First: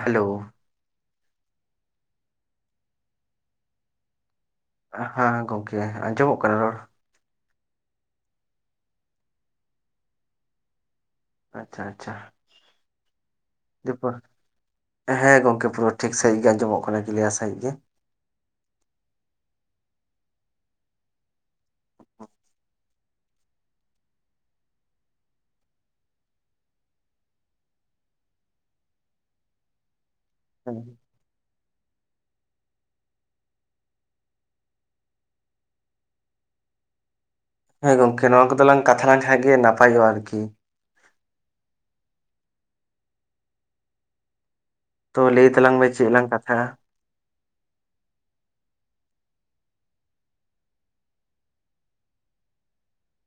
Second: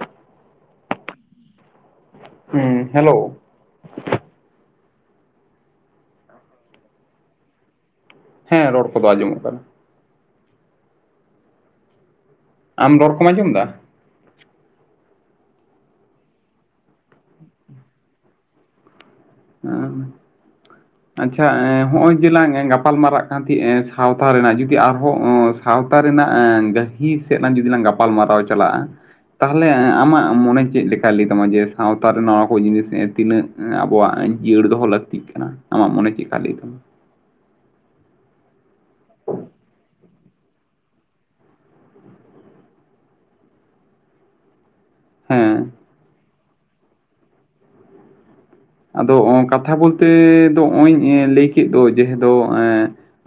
ᱦᱟᱼᱞᱳ ᱾ [unintelligible] ᱦᱩᱸᱼ hello ᱦᱟᱸ ᱜᱚᱢᱠᱮ, ᱟᱸᱡᱚᱢᱚᱜ, ᱠᱟᱱᱟ ᱨᱚᱲ? ᱦᱮᱸ, ᱨᱚᱲ ᱠᱚᱫᱚ, ᱟᱸᱡᱚᱢᱚᱜ ᱠᱟᱱᱟ ᱾ ᱟᱪᱪᱷᱟ, ᱟᱪᱪᱷᱟ ᱾ ᱟᱢ ᱨᱚᱲ, ᱠᱚᱢ ᱟᱸᱡᱚᱢ ᱮᱫᱟ? ᱫᱤᱼᱵᱟᱹ, ᱦᱮᱸ ᱜᱚᱢᱠᱮ, ᱯᱩᱨᱟᱹ ᱴᱷᱤᱠ ᱥᱟᱹᱦᱤᱡ ᱜᱮ, ᱟᱸᱡᱚᱢᱚᱜ ᱠᱟᱱᱟ, ᱠᱤᱞᱤᱭᱟᱨ ᱥᱟᱹᱦᱤᱡ ᱜᱮ ᱾ ᱦᱟᱸᱻᱝ, ᱪᱚᱼᱜ ᱾ ᱟᱪᱪᱷᱟ, ᱮᱸᱼ ᱦᱚᱜᱼᱚᱭ ᱡᱮᱞᱟᱝ, ᱜᱟᱯᱟᱞ ᱢᱟᱨᱟᱜ ᱠᱟᱱ, ᱛᱟᱦᱮᱡ ᱥᱟᱶᱛᱟ ᱨᱮᱱᱟᱜ, ᱡᱩᱫᱤ ᱟᱨᱦᱚᱸ ᱥᱟᱶᱛᱟ ᱨᱮᱱᱟᱜ, ᱜᱟᱹᱦᱤ ᱥᱮᱫ ᱞᱟᱝ ᱡᱩᱫᱤ ᱞᱟᱝ, ᱜᱟᱯᱟᱞ ᱢᱟᱨᱟᱣ ᱪᱟᱞᱟᱜᱼᱟ, ᱛᱟᱦᱚᱞᱮ, ᱟᱢᱟᱜ ᱟᱢ ᱢᱚᱱᱮ, ᱦᱮᱸ ᱪᱮᱫ ᱞᱮᱠᱟ, ᱞᱟᱹᱭ ᱛᱟᱢᱟ, ᱡᱮ ᱥᱟᱶᱛᱟ ᱨᱮ, ᱱᱚᱣᱟ ᱠᱚ, ᱡᱤᱱᱤᱥ ᱛᱤᱱᱟᱹᱜ? ᱟᱵᱚᱣᱟᱜ ᱡᱤᱭᱟᱹᱲ ᱫᱚᱦᱚ, ᱞᱟᱹᱠᱛᱤᱜ ᱠᱟᱱᱟ ᱾ ᱟᱢᱟᱜ ᱢᱚᱱᱮ, ᱪᱮᱫᱠᱟ ᱞᱟᱹᱭ ᱛᱟᱢᱟ? ᱦᱮᱸ ᱜᱚᱝᱠᱮ, ᱱᱚᱣᱟ ᱠᱚᱫᱚᱞᱟᱝ, ᱠᱟᱛᱷᱟ ᱞᱮᱱᱠᱷᱟᱱ ᱜᱮ, ᱱᱟᱯᱟᱭᱚᱜᱼᱟ ᱟᱨᱠᱤ ᱾ ᱛᱚ, ᱞᱟᱹᱭ ᱦᱮᱸ ᱛᱟᱞᱟᱝ ᱢᱮ, ᱪᱮᱫ ᱞᱟᱝ ᱠᱟᱛᱷᱟᱜᱼᱟ? ᱟᱫᱚ, ᱠᱟᱛᱷᱟ ᱵᱚᱞᱛᱮ ᱫᱚ, ᱱᱚᱜᱼᱚᱭ ᱤᱧ ᱞᱟᱹᱭ ᱠᱮᱫ ᱫᱚ, ᱡᱮᱦᱮ ᱫᱚ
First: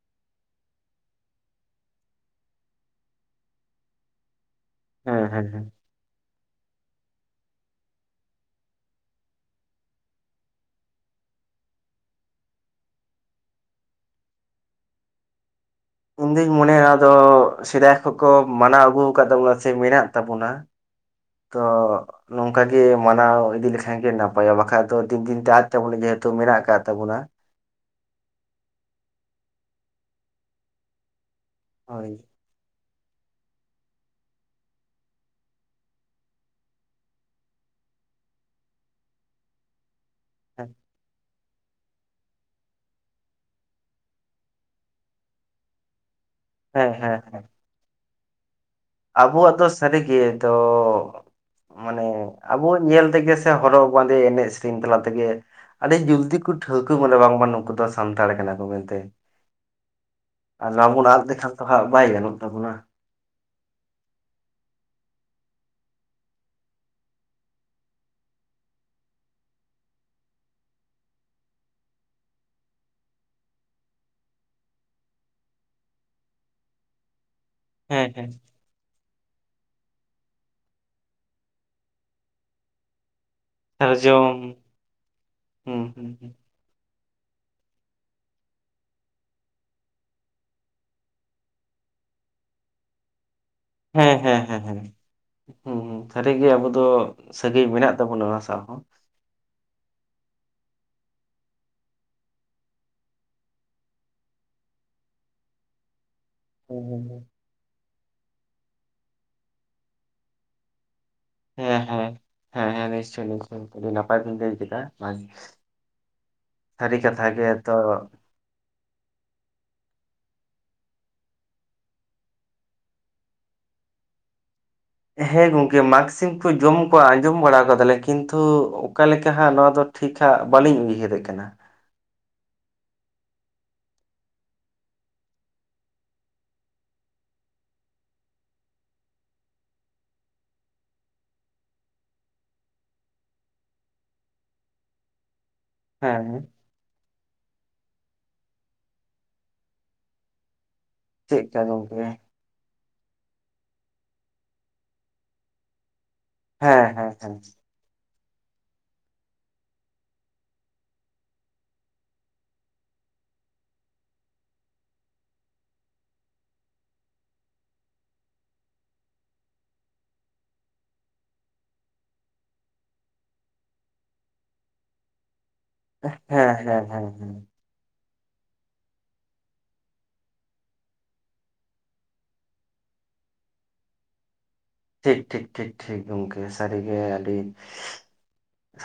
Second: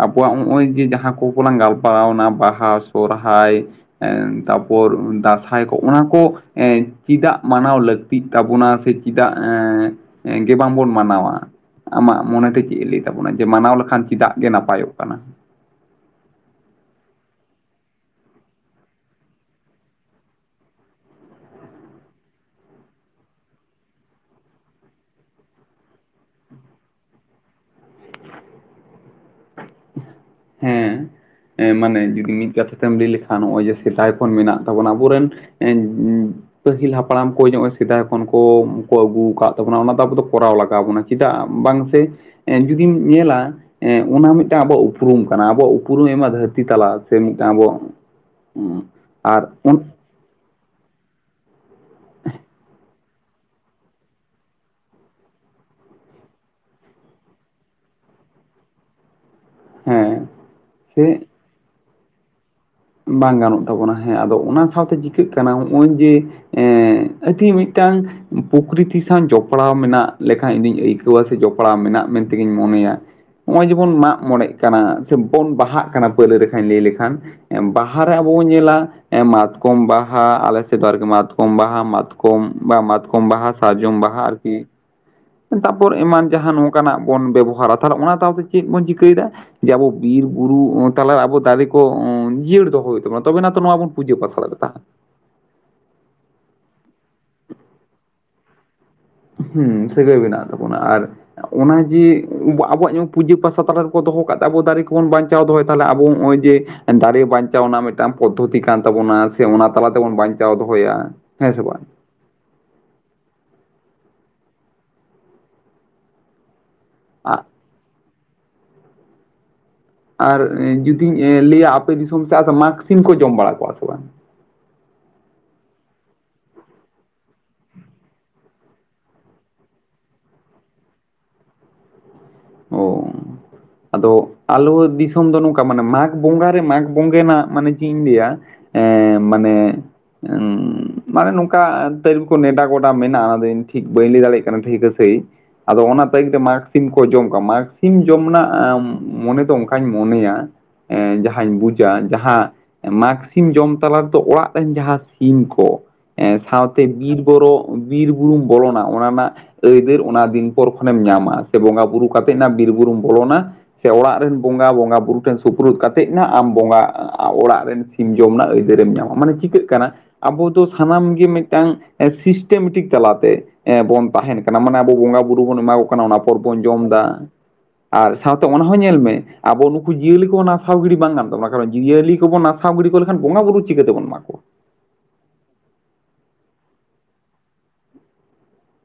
ᱟᱵᱚᱣᱟᱜ, ᱱᱚᱜᱼᱚᱭ ᱡᱮ, ᱡᱟᱦᱟᱸ ᱠᱚᱠᱚ, ᱞᱟᱝ ᱜᱟᱞ ᱢᱟᱨᱟᱣ ᱮᱱᱟ, ᱵᱟᱦᱟ, ᱥᱚᱨᱦᱟᱭ ᱛᱟᱨ ᱯᱚᱨ, ᱦᱮᱸ ᱦᱮᱸ ᱦᱮᱸ ᱫᱟᱸᱥᱟᱭ ᱠᱚ ᱚᱱᱟ ᱠᱚ, ᱪᱮᱫᱟᱜ ᱢᱟᱱᱟᱣ ᱞᱟᱹᱠᱛᱤᱜ, ᱛᱟᱵᱚᱱᱟ, ᱥᱮ, ᱪᱮᱫᱟᱜ, ᱮᱸᱻ ᱜᱮ, ᱵᱟᱝ ᱵᱚᱱ ᱢᱟᱱᱟᱣᱟ? ᱟᱢᱟᱜ ᱢᱚᱱᱮ ᱛᱮ, ᱪᱮᱫ ᱮ ᱞᱟᱹᱭ ᱛᱟᱵᱚᱱᱟ, ᱡᱮ ᱢᱟᱱᱟᱣ ᱞᱮᱠᱷᱟᱱ, ᱪᱮᱫᱟᱜ ᱜᱮ, ᱱᱟᱯᱟᱭᱚᱜ ᱠᱟᱱᱟ? ᱤᱧ ᱫᱩᱧ ᱢᱚᱱᱮᱭᱟ, ᱱᱚᱣᱟ ᱫᱚ, ᱥᱮᱫᱟᱭ ᱠᱷᱚᱱ ᱠᱚ, ᱢᱟᱱᱟᱣ ᱟᱹᱜᱩ ᱟᱠᱟᱫ ᱛᱟᱵᱚᱱᱟ, ᱥᱮ, ᱢᱮᱱᱟᱜ ᱛᱟᱵᱚᱱᱟ ᱾ [inaudible] ᱛᱚᱻᱜ ᱾ ᱱᱚᱝᱠᱟ ᱜᱮ, ᱢᱟᱱᱟᱣ ᱤᱫᱤ ᱞᱮᱠᱷᱟᱱᱜ ᱜᱮ, ᱱᱟᱯᱟᱭᱚᱜᱼᱟ ᱾ ᱵᱟᱠᱷᱟᱡ ᱫᱚ, ᱫᱤᱱ ᱫᱤᱱ ᱛᱮ, ᱟᱫ ᱛᱟᱵᱚᱱᱟ, ᱡᱮ ᱦᱮᱛᱩ ᱢᱮᱱᱟᱜ, ᱟᱠᱟᱫ ᱛᱟᱵᱚᱱᱟ ᱾ ᱦᱮᱸ, ᱢᱟᱱᱮ, ᱦᱳᱭ ᱡᱩᱫᱤ ᱢᱤᱫ ᱠᱟᱛᱷᱟ ᱛᱮᱢ, ᱞᱟᱹᱭ ᱞᱮᱠᱷᱟᱱ ᱱᱚᱜᱼᱚᱭ ᱡᱮ, ᱥᱮᱫᱟᱭ ᱠᱷᱚᱱ ᱢᱮᱱᱟᱜ ᱛᱟᱵᱚᱱᱟ, ᱟᱵᱚ ᱨᱮᱱ ᱯᱟᱹᱦᱤᱞ ᱦᱟᱯᱲᱟᱢ ᱠᱚ, ᱱᱚᱜᱼᱚᱭ, ᱥᱮᱫᱟᱭ ᱠᱷᱚᱱ ᱠᱚ, ᱠᱚ ᱟᱹᱜᱩ ᱟᱠᱟᱫ ᱛᱟᱵᱚᱱᱟ, ᱚᱱᱟ ᱫᱚ ᱟᱵᱚ ᱠᱚᱨᱟᱣ ᱦᱮᱸ ᱞᱟᱜᱟᱣ ᱟᱵᱚᱱᱟ, ᱪᱮᱫᱟᱜ ᱵᱟᱝ ᱥᱮ, ᱡᱩᱫᱤᱢ ᱧᱮᱞᱟ, ᱚᱱᱟ ᱢᱤᱫᱴ ᱢᱤᱫᱴᱟᱝ, ᱟᱵᱚ ᱩᱯᱨᱩᱢ ᱠᱟᱱᱟ, ᱟᱵᱚᱣᱟᱜ ᱩᱯᱨᱩᱢ, ᱟᱭᱢᱟ ᱫᱷᱟᱹᱨᱛᱤ ᱦᱮᱸ ᱛᱟᱞᱟ ᱥᱮ, ᱦᱮᱸ ᱢᱤᱫᱴᱟᱝ ᱟᱵᱚᱣᱟᱜ ᱟᱵᱚᱣᱟᱜ ᱫᱚ, ᱥᱟᱹᱨᱤ ᱜᱮ ᱫᱚ ᱢᱟᱱᱮ, ᱟᱵᱚ ᱧᱮᱞ ᱛᱮᱜᱮ, ᱥᱮ, ᱦᱚᱨᱚᱜ ᱵᱟᱸᱫᱮ, ᱮᱱᱮᱡ ᱥᱮᱨᱮᱧ, ᱛᱟᱞᱟ ᱛᱮᱜᱮ, ᱟᱹᱰᱤ ᱡᱚᱞᱫᱤ ᱠᱚ, ᱴᱷᱟᱹᱣᱠᱟᱹ ᱵᱚᱱᱟ, ᱵᱟᱝᱢᱟ ᱱᱩᱠᱩ ᱫᱚ, ᱥᱟᱱᱛᱟᱲ ᱠᱟᱱᱟ ᱠᱚ, ᱢᱮᱱᱛᱮ ᱾ ᱦᱮᱸ ᱟᱨ, ᱱᱚᱣᱟ ᱥᱮ ᱵᱚᱱ, ᱟᱫ ᱞᱮᱠᱷᱟᱱ ᱫᱚ ᱦᱟᱸᱜ, ᱵᱟᱭ ᱜᱟᱱᱚᱜ ᱛᱟᱵᱚᱱᱟ ᱾ ᱵᱟᱝ ᱜᱟᱱᱚᱜ ᱛᱟᱵᱚᱱᱟ᱾ ᱦᱮᱸ, ᱟᱫᱚ, ᱚᱱᱟ ᱥᱟᱶᱛᱮ, ᱪᱤᱠᱟᱹᱜ ᱠᱟᱱᱟ, ᱦᱚᱜᱼᱚᱭ, ᱡᱮ ᱮᱸᱻ, ᱟᱹᱰᱤ, ᱢᱤᱫᱴᱟᱝ ᱯᱚᱠᱨᱤᱛᱤ ᱥᱟᱶ, ᱡᱚᱯᱲᱟᱣ ᱢᱮᱱᱟᱜ, ᱞᱮᱠᱟᱸᱧ, ᱤᱧᱫᱩᱧ ᱟᱹᱭᱠᱟᱹᱣᱟ, ᱥᱮ, ᱡᱚᱯᱲᱟᱣ ᱢᱮᱱᱟᱜ, ᱢᱮᱱᱛᱮ ᱜᱤᱧ ᱢᱚᱱᱮᱭᱟ ᱾ ᱱᱚᱜᱼᱚᱭ, ᱡᱮ ᱵᱚᱱ, ᱢᱟᱜ ᱢᱚᱬᱮᱜ ᱠᱟᱱᱟ, ᱥᱮ ᱵᱚᱱ, ᱵᱟᱦᱟᱜ ᱠᱟᱱᱟ, ᱯᱟᱹᱭᱞᱟᱹ ᱨᱮᱠᱷᱟᱧ ᱞᱟᱹᱭ ᱞᱮᱠᱷᱟᱱ ᱵᱟᱦᱟ ᱦᱮᱸ ᱨᱮ, ᱦᱮᱸ ᱟᱵᱚ ᱵᱚᱱ, ᱧᱮᱞᱟ ᱮ ᱢᱟᱛᱠᱚᱢ ᱵᱟᱦᱟ ᱟᱞᱮ ᱥᱮᱫ ᱫᱚ ᱟᱨᱠᱤ ᱢᱟᱛᱠᱚᱢ ᱵᱟᱦᱟ, ᱢᱟᱛᱠᱚᱢ ᱵᱟ, ᱢᱟᱛᱠᱚᱢ ᱵᱟᱦᱟ ᱥᱟᱨᱡᱚᱢ ᱵᱟᱦᱟ ᱟᱨᱠᱤ ᱦᱩᱸ ᱛᱟᱯᱚᱨ ᱦᱩᱸ ᱮᱢᱟᱱ ᱦᱩᱸ ᱡᱟᱦᱟᱸ ᱱᱚ- -ᱠᱟ ᱱᱟᱜ ᱵᱚᱱ ᱵᱮᱵᱚᱦᱟᱨᱟ ᱛᱟᱞᱮ ᱚᱱᱟ ᱛᱟᱞ ᱛᱮ ᱪᱮᱜ ᱵᱚᱱ ᱪᱤᱠᱟᱹᱭᱮᱫᱟ? ᱡᱮ ᱵᱚ ᱵᱤᱨ, ᱵᱩᱨᱩ ᱚᱸ ᱛᱟᱞᱟ ᱨᱮ ᱟᱵᱚ ᱫᱟᱨᱮ ᱠᱚ ᱚᱸ ᱡᱤᱭᱟᱹᱲ ᱫᱚᱦᱚ ᱭᱩᱜ ᱛᱟᱵᱚᱱᱟ ᱛᱚᱵᱮ ᱱᱟᱛᱚ ᱱᱚᱣᱟ ᱵᱚᱱ ᱦᱮᱸ ᱯᱩᱡᱟᱹ ᱦᱮᱸ ᱯᱟᱥᱲᱟ ᱦᱮᱸ ᱫᱟᱛᱟ᱾ ᱦᱮᱸ ᱦᱩᱸ, ᱦᱩᱸ, ᱥᱟᱹᱨᱤᱜᱮ ᱟᱵᱚ ᱫᱚ ᱥᱟᱹᱜᱟᱹᱭ ᱢᱮᱱᱟᱜ ᱛᱟᱵᱚᱱᱟ ᱚᱱᱟ ᱥᱟᱶ ᱦᱚᱸ᱾ ᱦᱩᱸ, ᱥᱟᱹᱜᱟᱹᱭ ᱵᱮᱱᱟᱜ ᱛᱟᱵᱚᱱᱟ ᱟᱨ ᱚᱱᱟ ᱡᱮ ᱩᱸᱵᱟ ᱟᱵᱚᱣᱟᱜ ᱧᱮ ᱯᱩᱡᱟᱹ-ᱯᱟᱥᱟ ᱛᱟᱞᱟ ᱨᱮᱠᱚ ᱫᱚᱦᱚ ᱠᱟᱜ ᱛᱮ, ᱟᱵᱚ ᱫᱟᱨᱮ ᱠᱚᱵᱚᱱ ᱵᱟᱧᱪᱟᱣ ᱫᱚᱦᱚᱭ, ᱛᱟᱦᱞᱮ ᱟᱵᱚ ᱶᱚᱜᱼᱚᱭ ᱡᱮ ᱫᱟᱨᱮ ᱵᱟᱧᱪᱟᱣ ᱱᱟᱜ ᱢᱤᱴᱟᱝ ᱯᱚᱫᱽᱫᱷᱚᱛᱤ ᱠᱟᱱ ᱛᱟᱵᱚᱱᱟ ᱟᱨᱥᱮ ᱚᱱᱟ ᱛᱟᱞᱟ ᱛᱮᱵᱚᱱ ᱵᱟᱧᱪᱟᱣ ᱫᱚᱦᱚᱭᱟ᱾ ᱦᱮᱸ ᱥᱮ ᱵᱟ! ᱦᱮᱸ, ᱦᱮᱸ, ᱱᱤᱥᱪᱚᱭ-ᱱᱤᱥᱪᱚᱭ ᱚᱰᱤ ᱱᱟᱯᱟᱭ ᱪᱤᱱᱛᱟᱹ ᱠᱮᱫᱟ ᱢᱟᱥ ᱛᱷᱟᱨᱤ ᱠᱟᱛᱷᱟ ᱜᱮ ᱛᱚ᱾ ᱟᱨ ᱮᱸ ᱡᱩᱫᱤᱧ ᱮᱸ ᱞᱟᱹᱭᱟ ᱟᱯᱮ ᱫᱤᱥᱚᱢ ᱥᱮᱜ ᱟᱥᱮ 'ᱢᱟᱜᱽ ᱥᱤᱢ' ᱠᱚ ᱡᱚᱢ ᱵᱟᱲᱟ ᱠᱚᱜᱣᱟ ᱥᱮ ᱵᱟᱝ? ᱦᱮᱸ ᱜᱚᱝᱠᱮ, 'ᱢᱟᱜᱽ ᱥᱤᱢ' ᱠᱚ ᱡᱚᱢ ᱠᱚᱣᱟ ᱟᱸᱡᱚᱢ ᱵᱟᱲᱟ ᱠᱟᱫᱟᱞᱮ᱾ ᱠᱤᱱᱛᱩ ᱚᱠᱟ ᱞᱮᱠᱟ ᱦᱟᱸᱜ ᱱᱚᱣᱟ ᱫᱚ? ᱴᱷᱤᱠᱷᱟᱜ ᱵᱟᱹᱞᱤᱧ ᱩᱭᱦᱟᱹᱨᱮᱜ ᱠᱟᱱᱟ! ᱚᱣ᱾ ᱟᱫᱚ ᱟᱞᱚ ᱫᱤᱥᱚᱢ ᱫᱚ ᱱᱚᱝᱠᱟ ᱢᱟᱱᱮ 'ᱢᱟᱜᱽ ᱵᱚᱸᱜᱟ' ᱨᱮ 'ᱢᱟᱜᱽ ᱵᱚᱸᱜᱮ' ᱱᱟᱜ ᱢᱟᱱᱮ ᱪᱮᱜ ᱤᱧ ᱞᱟᱹᱭᱟ! ᱮᱸ ᱢᱟᱱᱮ ᱧᱟ ᱩᱸ ᱢᱟᱱᱮ ᱱᱚᱝᱠᱟ ᱛᱟᱹᱨᱤᱵ ᱠᱚ ᱱᱮᱰᱟ-ᱜᱚᱰᱟ ᱢᱮᱱᱟᱜᱼᱟ, ᱟᱫᱚ ᱤᱱ ᱴᱷᱤᱠ ᱵᱟᱹᱧ ᱞᱟᱹᱭ ᱫᱟᱲᱮᱭᱟᱜ ᱠᱟᱱᱟ ᱴᱷᱤᱠ ᱟᱥᱮ ᱥᱮᱹᱻ ᱟᱫᱚ ᱚᱱᱟ ᱦᱮᱸ ᱛᱟᱭᱤᱢ ᱛᱮ 'ᱢᱟᱜᱽ ᱥᱤᱢ' ᱠᱚ ᱡᱚᱢ ᱠᱚᱣᱟ 'ᱢᱟᱜᱽ ᱥᱤᱢ' ᱡᱚᱢ ᱱᱟᱜ ᱟᱼᱢ ᱢᱚᱱᱮ ᱫᱚ ᱚᱝᱠᱟᱧ ᱢᱚᱱᱮᱭᱟ᱾ ᱮᱸ ᱡᱟᱦᱟᱧ ᱪᱮᱫᱠᱟ ᱜᱚᱝᱠᱮ ᱵᱩᱡᱟ, ᱡᱟᱦᱟᱸ ᱮ 'ᱢᱟᱜᱽ ᱥᱤᱢ' ᱡᱚᱢ ᱛᱟᱞᱟᱫᱽ ᱫᱚ ᱚᱲᱟᱜ ᱨᱮᱱ ᱡᱟᱦᱟᱸ ᱥᱤᱧ ᱠᱚ ᱮᱸ ᱦᱮᱸ ᱥᱟᱶᱛᱮ ᱦᱮᱸ ᱵᱤᱨ, ᱦᱮᱸ ᱵᱳᱨᱳ ᱵᱤᱨ, ᱵᱩᱨᱩᱢ ᱵᱚᱞᱚᱱᱟ ᱚᱱᱟ ᱱᱟᱜ ᱟᱹᱭᱫᱟᱹᱨ, ᱚᱱᱟ ᱫᱤᱱ ᱯᱚᱨ ᱠᱷᱚᱱᱮᱢ ᱧᱟᱢᱟ ᱥᱮ ᱵᱚᱸᱜᱟ ᱵᱩᱨᱩ ᱠᱟ ᱛᱮᱱᱟ ᱵᱤᱨ, ᱵᱩᱨᱩᱢ ᱵᱚᱞᱚᱱᱟ᱾ ᱥᱮ ᱚᱲᱟᱜ ᱨᱮᱱ ᱵᱚᱸᱜᱟ, ᱵᱚᱸᱜᱟ-ᱵᱩᱨᱩ ᱴᱷᱮᱱ ᱥᱩᱯᱨᱩᱫ ᱠᱟᱛᱮ ᱱᱟᱜ, ᱟᱢ ᱵᱚᱸᱜᱟ ᱚᱲᱟᱜ ᱨᱮᱱ ᱥᱤᱢ ᱡᱚᱢ ᱱᱟᱜ ᱟᱹᱭᱫᱟᱹᱨᱮᱢ ᱧᱟᱢᱟ, ᱢᱟᱱᱮ ᱪᱤᱠᱟᱹᱜ ᱠᱟᱱᱟ ᱟᱵᱚ ᱫᱚ ᱛᱷᱟᱱᱟᱢ ᱜᱮ ᱢᱤᱴᱟᱝ 'ᱮᱥᱤᱥᱴᱮ ᱢᱮᱴᱤᱠ' ᱛᱟᱞᱟᱛᱮ᱾ ᱮᱸ ᱵᱚᱱ ᱛᱟᱦᱮᱱ ᱠᱟᱱᱟ, ᱢᱟᱱᱮ ᱟᱵᱚ ᱵᱚᱸᱜᱟ-ᱵᱩᱨᱩ ᱵᱚᱱ ᱮᱢᱟ ᱠᱚ ᱠᱟᱱᱟ, ᱚᱱᱟ ᱯᱚᱨ ᱦᱮᱸ ᱵᱚᱱ ᱦᱮᱸ ᱡᱚᱢ ᱦᱮᱸ ᱫᱟ᱾ ᱦᱮᱸ ᱟᱨ ᱥᱟᱶᱛᱮ ᱚᱱᱟ ᱦᱚᱸ ᱧᱮᱞ ᱢᱮ ᱟᱵᱚ ᱱᱩᱠᱩ ᱡᱤᱭᱟᱹᱞᱤ ᱠᱚ ᱱᱟᱥᱟᱣ ᱜᱤᱰᱤ ᱵᱟᱝ ᱜᱟᱱ ᱛᱟᱵᱚᱱᱟ, ᱠᱟᱨᱚᱱ ᱡᱤᱣᱭᱟᱹᱞᱤ ᱠᱚᱵᱚᱱ ᱱᱟᱥ- -ᱥᱟᱣ ᱜᱤᱰᱤ ᱠᱚ ᱞᱮᱠᱷᱟᱱ ᱵᱚᱸᱜᱟ-ᱵᱩᱨᱩ ᱪᱤᱠᱟᱹ ᱛᱮ ᱵᱚᱱ ᱢᱟᱠᱚᱣᱟ? ᱴᱷᱤᱠ, ᱴᱷᱤᱠ, ᱴᱷᱤ ᱜᱚᱢᱠᱮ ᱥᱟᱹᱨᱤᱜᱮ ᱟᱹᱰᱤ